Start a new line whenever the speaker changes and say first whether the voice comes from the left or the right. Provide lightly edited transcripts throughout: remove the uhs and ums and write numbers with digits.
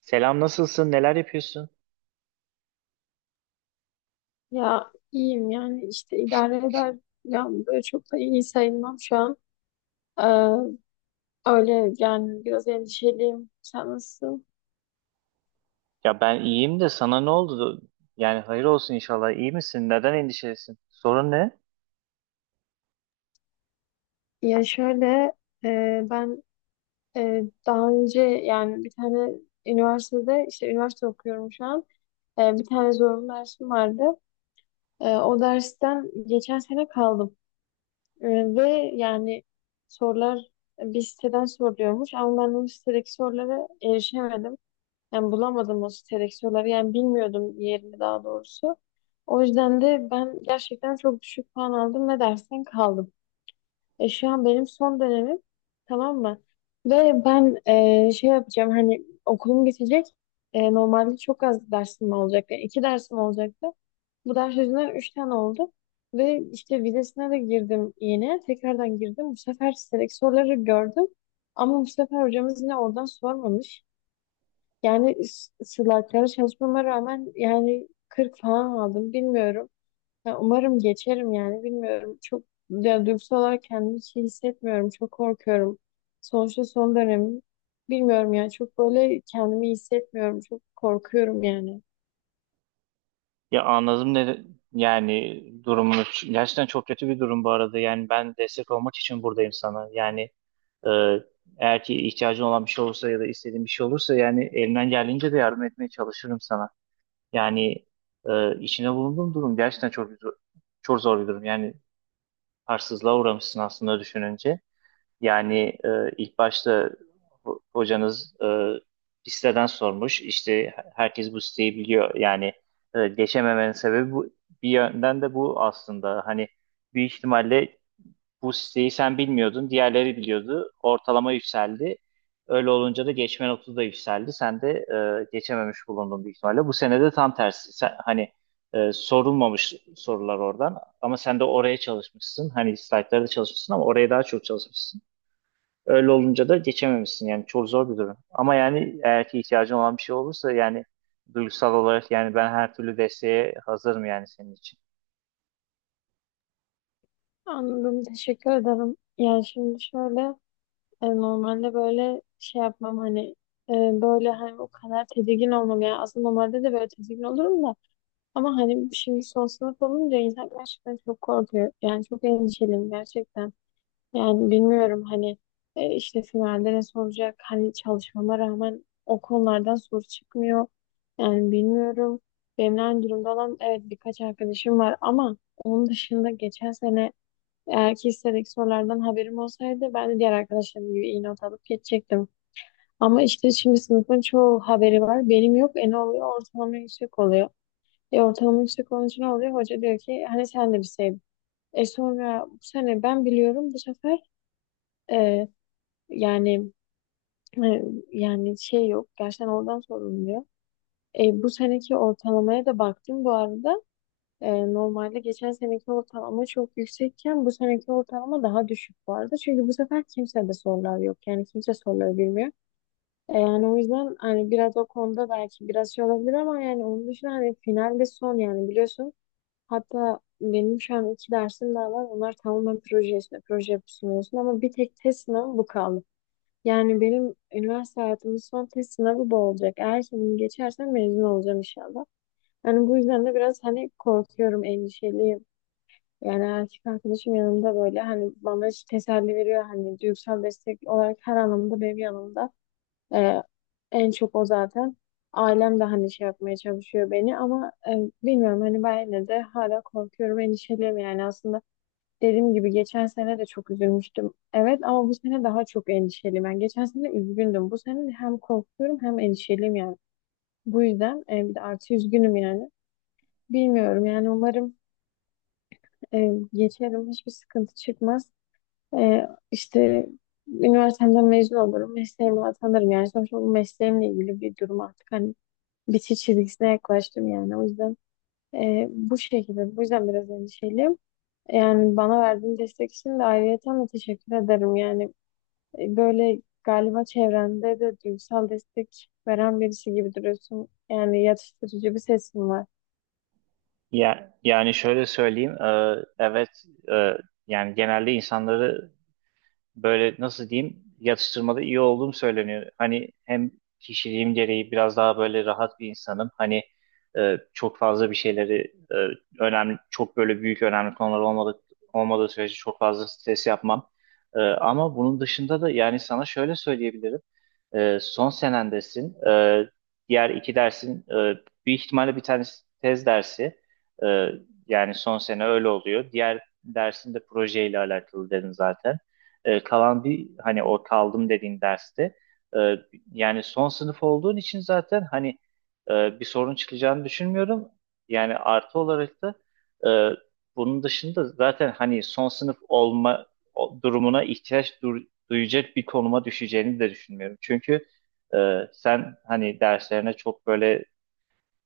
right: Selam nasılsın? Neler yapıyorsun?
left: Ya iyiyim yani işte idare eder. Ya böyle çok da iyi sayılmam şu an. Ee, Öyle yani biraz endişeliyim. Sen nasılsın?
right: Ya ben iyiyim de sana ne oldu? Yani hayır olsun inşallah. İyi misin? Neden endişelisin? Sorun ne?
left: Ya şöyle ben daha önce yani bir tane üniversitede işte üniversite okuyorum şu an. Bir tane zorunlu dersim vardı. O dersten geçen sene kaldım. E, Ve yani sorular bir siteden soruluyormuş ama ben o sitedeki sorulara erişemedim. Yani bulamadım o seleksiyonları. Yani bilmiyordum yerini daha doğrusu. O yüzden de ben gerçekten çok düşük puan aldım ve dersten kaldım. Şu an benim son dönemim, tamam mı? Ve ben şey yapacağım, hani okulum bitecek. Normalde çok az dersim olacaktı. Yani iki dersim olacaktı. Bu ders yüzünden üç tane oldu. Ve işte vizesine de girdim yine. Tekrardan girdim. Bu sefer seleksiyonları gördüm. Ama bu sefer hocamız yine oradan sormamış. Yani slaytlara çalışmama rağmen yani 40 falan aldım, bilmiyorum. Ya umarım geçerim yani, bilmiyorum. Çok, ya duygusal olarak kendimi hiç iyi hissetmiyorum. Çok korkuyorum. Sonuçta son dönemim. Bilmiyorum yani, çok böyle kendimi iyi hissetmiyorum. Çok korkuyorum yani.
right: Ya anladım ne yani durumunu. Gerçekten çok kötü bir durum bu arada. Yani ben destek olmak için buradayım sana. Yani e, eğer ki ihtiyacın olan bir şey olursa ya da istediğin bir şey olursa yani elimden geldiğince de yardım etmeye çalışırım sana. Yani içine bulunduğum durum gerçekten çok zor, çok zor bir durum. Yani haksızlığa uğramışsın aslında düşününce. Yani ilk başta hocanız bir siteden sormuş. İşte herkes bu siteyi biliyor. Yani geçememenin sebebi bu. Bir yönden de bu aslında. Hani büyük ihtimalle bu siteyi sen bilmiyordun, diğerleri biliyordu. Ortalama yükseldi. Öyle olunca da geçme notu da yükseldi. Sen de geçememiş bulundun büyük ihtimalle. Bu sene de tam tersi. Hani sorulmamış sorular oradan. Ama sen de oraya çalışmışsın. Hani slaytlarda çalışmışsın ama oraya daha çok çalışmışsın. Öyle olunca da geçememişsin yani çok zor bir durum. Ama yani eğer ki ihtiyacın olan bir şey olursa yani duygusal olarak yani ben her türlü desteğe hazırım yani senin için.
left: Anladım, teşekkür ederim. Yani şimdi şöyle, normalde böyle şey yapmam hani, e, böyle hani o kadar tedirgin olmam yani, aslında normalde de böyle tedirgin olurum da. Ama hani şimdi son sınıf olunca insan gerçekten çok korkuyor. Yani çok endişeliyim gerçekten. Yani bilmiyorum hani, işte finalde ne soracak? Hani çalışmama rağmen o konulardan soru çıkmıyor. Yani bilmiyorum. Benimle aynı durumda olan, evet, birkaç arkadaşım var ama onun dışında geçen sene eğer ki hissediğim sorulardan haberim olsaydı ben de diğer arkadaşlarım gibi iyi not alıp geçecektim. Ama işte şimdi sınıfın çoğu haberi var. Benim yok. Ne oluyor? Ortalama yüksek oluyor. Ortalama işte konusu ne oluyor? Hoca diyor ki hani sen de bir şey. Sonra bu sene ben biliyorum, bu sefer e, yani e, yani şey yok, gerçekten oradan sorumluyor. Bu seneki ortalamaya da baktım bu arada. Normalde geçen seneki ortalama çok yüksekken bu seneki ortalama daha düşük bu arada. Çünkü bu sefer kimse de sorular yok. Yani kimse soruları bilmiyor. Yani o yüzden hani biraz o konuda belki biraz şey olabilir ama yani onun dışında hani finalde son yani biliyorsun. Hatta benim şu an iki dersim daha var. Onlar tamamen proje, işte proje sunuyorsun ama bir tek test sınavı bu kaldı. Yani benim üniversite hayatımın son test sınavı bu olacak. Eğer ki bunu geçersem mezun olacağım inşallah. Yani bu yüzden de biraz hani korkuyorum, endişeliyim. Yani erkek arkadaşım yanımda, böyle hani bana hiç teselli veriyor. Hani duygusal destek olarak her anlamda benim yanımda. Ee, En çok o zaten. Ailem de hani şey yapmaya çalışıyor beni ama bilmiyorum hani, ben yine de hala korkuyorum, endişeliyim yani. Aslında dediğim gibi geçen sene de çok üzülmüştüm. Evet, ama bu sene daha çok endişeliyim. Ben geçen sene üzgündüm. Bu sene hem korkuyorum hem endişeliyim yani. Bu yüzden bir de artı üzgünüm yani. Bilmiyorum yani, umarım geçerim. Hiçbir sıkıntı çıkmaz. İşte üniversiteden mezun olurum. Mesleğime atanırım. Yani sonuçta bu mesleğimle ilgili bir durum artık. Hani bitiş çizgisine yaklaştım yani. O yüzden bu şekilde, bu yüzden biraz endişeliyim. Yani bana verdiğin destek için de ayrıyeten de teşekkür ederim. Yani böyle galiba çevrende de duygusal destek veren birisi gibi duruyorsun. Yani yatıştırıcı bir sesin var.
right: Ya, yani şöyle söyleyeyim evet e, yani genelde insanları böyle nasıl diyeyim yatıştırmada iyi olduğum söyleniyor. Hani hem kişiliğim gereği biraz daha böyle rahat bir insanım. Hani çok fazla bir şeyleri önemli, çok böyle büyük önemli konular olmadı, olmadığı sürece çok fazla stres yapmam. Ama bunun dışında da yani sana şöyle söyleyebilirim. Son senendesin. Diğer iki dersin bir ihtimalle bir tanesi tez dersi. Ee, yani son sene öyle oluyor. Diğer dersin de projeyle alakalı dedin zaten. Kalan bir hani o kaldım dediğin derste e, yani son sınıf olduğun için zaten hani bir sorun çıkacağını düşünmüyorum. Yani artı olarak da e, bunun dışında zaten hani son sınıf olma durumuna ihtiyaç duyacak bir konuma düşeceğini de düşünmüyorum. Çünkü e, sen hani derslerine çok böyle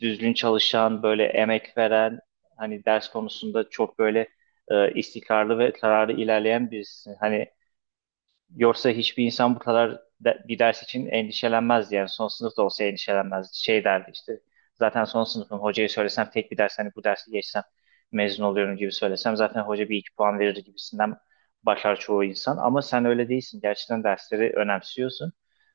right: düzgün çalışan, böyle emek veren, hani ders konusunda çok böyle istikrarlı ve kararlı ilerleyen birisin. Hani yoksa hiçbir insan bu kadar bir ders için endişelenmezdi. Yani son sınıf da olsa endişelenmezdi. Şey derdi işte zaten son sınıfım, hocaya söylesem tek bir ders, hani bu dersi geçsem mezun oluyorum gibi söylesem zaten hoca bir iki puan verir gibisinden başlar çoğu insan. Ama sen öyle değilsin. Gerçekten dersleri önemsiyorsun.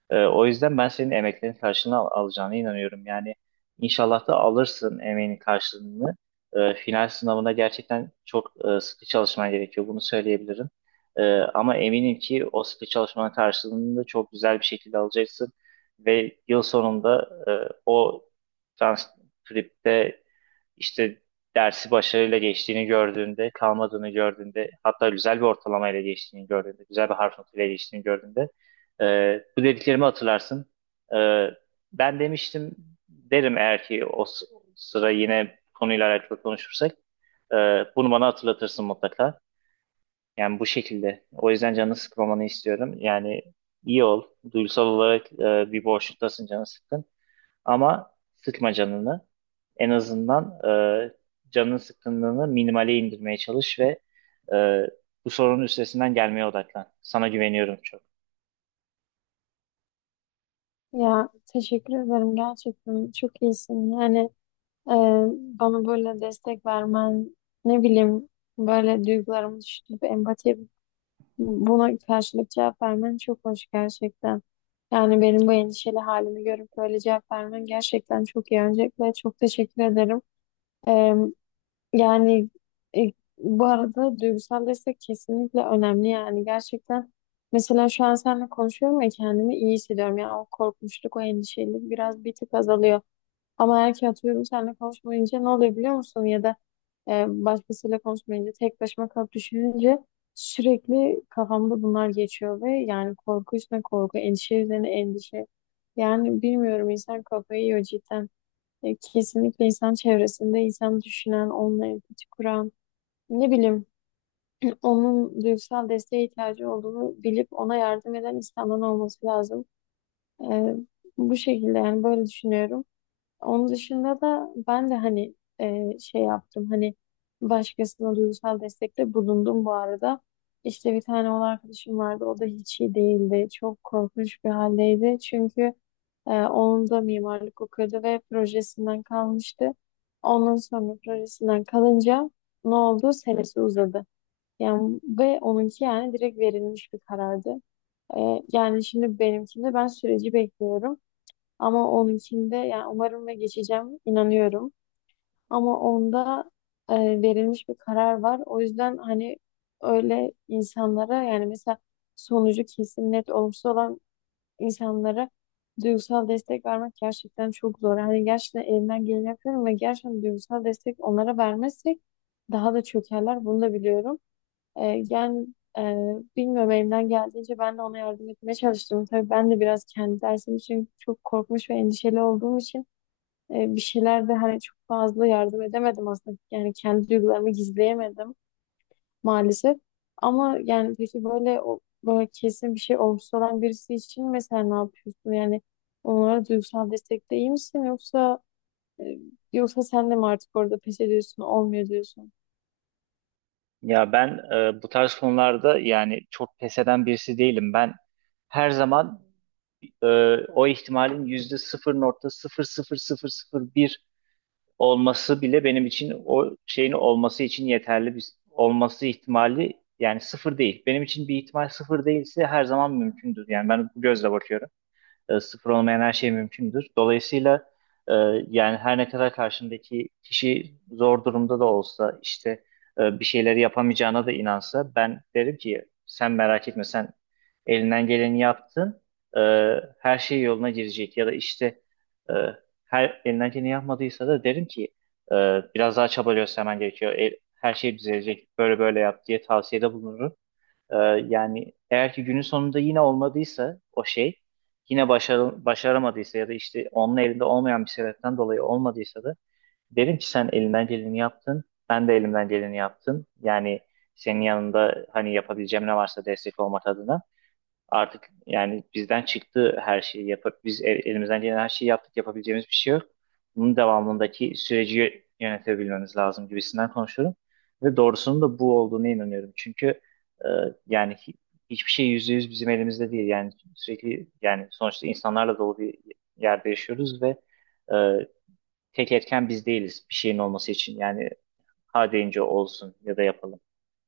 right: O yüzden ben senin emeklerin karşılığını alacağına inanıyorum. Yani inşallah da alırsın emeğinin karşılığını. Final sınavına gerçekten çok sıkı çalışman gerekiyor. Bunu söyleyebilirim. Ama eminim ki o sıkı çalışmanın karşılığını da çok güzel bir şekilde alacaksın. Ve yıl sonunda o transkripte işte dersi başarıyla geçtiğini gördüğünde, kalmadığını gördüğünde, hatta güzel bir ortalamayla geçtiğini gördüğünde, güzel bir harf notuyla geçtiğini gördüğünde e, bu dediklerimi hatırlarsın. E, ben demiştim, derim eğer ki o sıra yine konuyla alakalı konuşursak, e, bunu bana hatırlatırsın mutlaka. Yani bu şekilde. O yüzden canını sıkmamanı istiyorum. Yani iyi ol. Duygusal olarak bir boşluktasın, canı sıkkın. Ama sıkma canını. En azından canının sıkkınlığını minimale indirmeye çalış ve e, bu sorunun üstesinden gelmeye odaklan. Sana güveniyorum çok.
left: Ya teşekkür ederim, gerçekten çok iyisin. Yani e, bana böyle destek vermen, ne bileyim, böyle duygularımı düşünüp empati, buna karşılık cevap vermen çok hoş gerçekten. Yani benim bu endişeli halimi görüp böyle cevap vermen gerçekten çok iyi. Öncelikle çok teşekkür ederim. Ee, Yani, e, bu arada duygusal destek kesinlikle önemli yani, gerçekten. Mesela şu an seninle konuşuyorum ya, kendimi iyi hissediyorum. Yani o korkmuşluk, o endişeli biraz bir tık azalıyor. Ama eğer ki atıyorum seninle konuşmayınca ne oluyor biliyor musun? Ya da başkasıyla konuşmayınca tek başıma kalıp düşününce sürekli kafamda bunlar geçiyor ve yani korku üstüne korku, endişe üzerine endişe. Yani bilmiyorum, insan kafayı yiyor cidden. Kesinlikle insan çevresinde insan düşünen, onunla empati kuran, ne bileyim, onun duygusal desteğe ihtiyacı olduğunu bilip ona yardım eden insanların olması lazım. E, Bu şekilde yani, böyle düşünüyorum. Onun dışında da ben de hani şey yaptım, hani başkasına duygusal destekte bulundum bu arada. İşte bir tane oğul arkadaşım vardı, o da hiç iyi değildi. Çok korkunç bir haldeydi çünkü onun da mimarlık okuyordu ve projesinden kalmıştı. Ondan sonra projesinden kalınca ne oldu? Senesi uzadı. Yani ve onunki yani direkt verilmiş bir karardı. Yani şimdi benimkinde ben süreci bekliyorum. Ama onunkinde yani umarım ve geçeceğim, inanıyorum. Ama onda e, verilmiş bir karar var. O yüzden hani öyle insanlara, yani mesela sonucu kesin net olumsuz olan insanlara duygusal destek vermek gerçekten çok zor. Hani gerçekten elimden geleni yapıyorum ve gerçekten duygusal destek onlara vermezsek daha da çökerler. Bunu da biliyorum. Yani, e, bilmiyorum, elimden geldiğince ben de ona yardım etmeye çalıştım. Tabii ben de biraz kendi dersim için çok korkmuş ve endişeli olduğum için bir şeyler de hani çok fazla yardım edemedim aslında. Yani kendi duygularımı gizleyemedim maalesef. Ama yani peki böyle, o böyle kesin bir şey olgusu olan birisi için mesela ne yapıyorsun? Yani onlara duygusal destekte iyi misin, yoksa e, yoksa sen de mi artık orada pes ediyorsun, olmuyor diyorsun?
right: Ya ben bu tarz konularda yani çok pes eden birisi değilim. Ben her zaman e, o ihtimalin yüzde sıfır nokta sıfır sıfır sıfır sıfır bir olması bile benim için o şeyin olması için yeterli bir olması ihtimali yani sıfır değil. Benim için bir ihtimal sıfır değilse her zaman mümkündür. Yani ben bu gözle bakıyorum. E, sıfır olmayan her şey mümkündür. Dolayısıyla e, yani her ne kadar karşındaki kişi zor durumda da olsa işte bir şeyleri yapamayacağına da inansa ben derim ki sen merak etme, sen elinden geleni yaptın. E, her şey yoluna girecek ya da işte e, her elinden geleni yapmadıysa da derim ki e, biraz daha çaba göstermen gerekiyor. E, her şey düzelecek, böyle böyle yap diye tavsiyede bulunurum. Ee, yani eğer ki günün sonunda yine olmadıysa, o şey yine başaramadıysa ya da işte onun elinde olmayan bir sebepten dolayı olmadıysa da derim ki sen elinden geleni yaptın. Ben de elimden geleni yaptım. Yani senin yanında hani yapabileceğim ne varsa destek olmak adına. Artık yani bizden çıktı, her şeyi yapıp biz elimizden gelen her şeyi yaptık, yapabileceğimiz bir şey yok. Bunun devamındaki süreci yönetebilmemiz lazım gibisinden konuşuyorum. Ve doğrusunun da bu olduğuna inanıyorum. Çünkü e, yani hiçbir şey yüzde yüz bizim elimizde değil. Yani sürekli yani sonuçta insanlarla dolu bir yerde yaşıyoruz ve e, tek etken biz değiliz bir şeyin olması için. Yani ha deyince olsun ya da yapalım.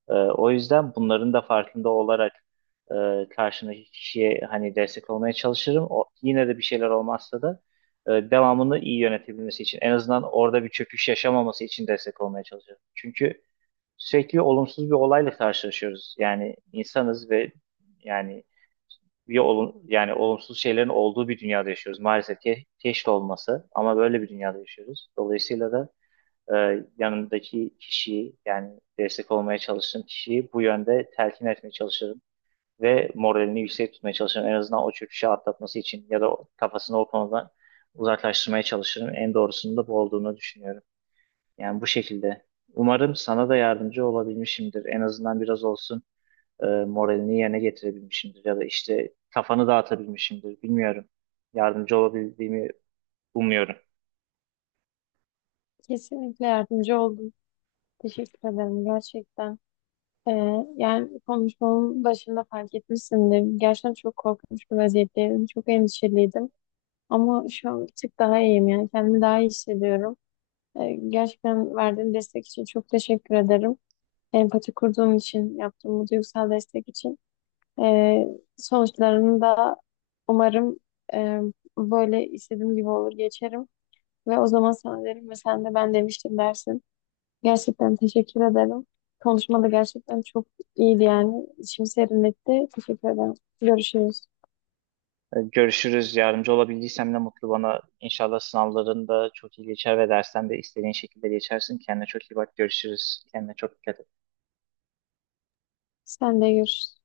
right: O yüzden bunların da farkında olarak karşındaki kişiye hani destek olmaya çalışırım. O, yine de bir şeyler olmazsa da devamını iyi yönetebilmesi için, en azından orada bir çöküş yaşamaması için destek olmaya çalışırım. Çünkü sürekli olumsuz bir olayla karşılaşıyoruz. Yani insanız ve yani bir yani olumsuz şeylerin olduğu bir dünyada yaşıyoruz. Maalesef ki keşke olmasa ama böyle bir dünyada yaşıyoruz. Dolayısıyla da yanındaki kişiyi yani destek olmaya çalıştığım kişiyi bu yönde telkin etmeye çalışırım ve moralini yüksek tutmaya çalışırım. En azından o çöküşü atlatması için ya da kafasını o konudan uzaklaştırmaya çalışırım. En doğrusunun da bu olduğunu düşünüyorum. Yani bu şekilde. Umarım sana da yardımcı olabilmişimdir. En azından biraz olsun moralini yerine getirebilmişimdir ya da işte kafanı dağıtabilmişimdir. Bilmiyorum. Yardımcı olabildiğimi umuyorum.
left: Kesinlikle yardımcı oldum. Teşekkür ederim gerçekten. Ee, Yani konuşmamın başında fark etmişsindir. Gerçekten çok korkmuş bir vaziyetteydim. Çok endişeliydim. Ama şu an bir tık daha iyiyim. Yani kendimi daha iyi hissediyorum. Gerçekten verdiğin destek için çok teşekkür ederim. Empati kurduğun için, yaptığın bu duygusal destek için. Ee, Sonuçlarını da umarım e, böyle istediğim gibi olur, geçerim. Ve o zaman sana derim ve sen de "ben demiştim" dersin. Gerçekten teşekkür ederim. Konuşma da gerçekten çok iyiydi yani. İçimi serinletti. Teşekkür ederim. Görüşürüz.
right: Görüşürüz. Yardımcı olabildiysem ne mutlu bana. İnşallah sınavların da çok iyi geçer ve dersten de istediğin şekilde geçersin. Kendine çok iyi bak. Görüşürüz. Kendine çok dikkat et.
left: Sen de görüşürüz.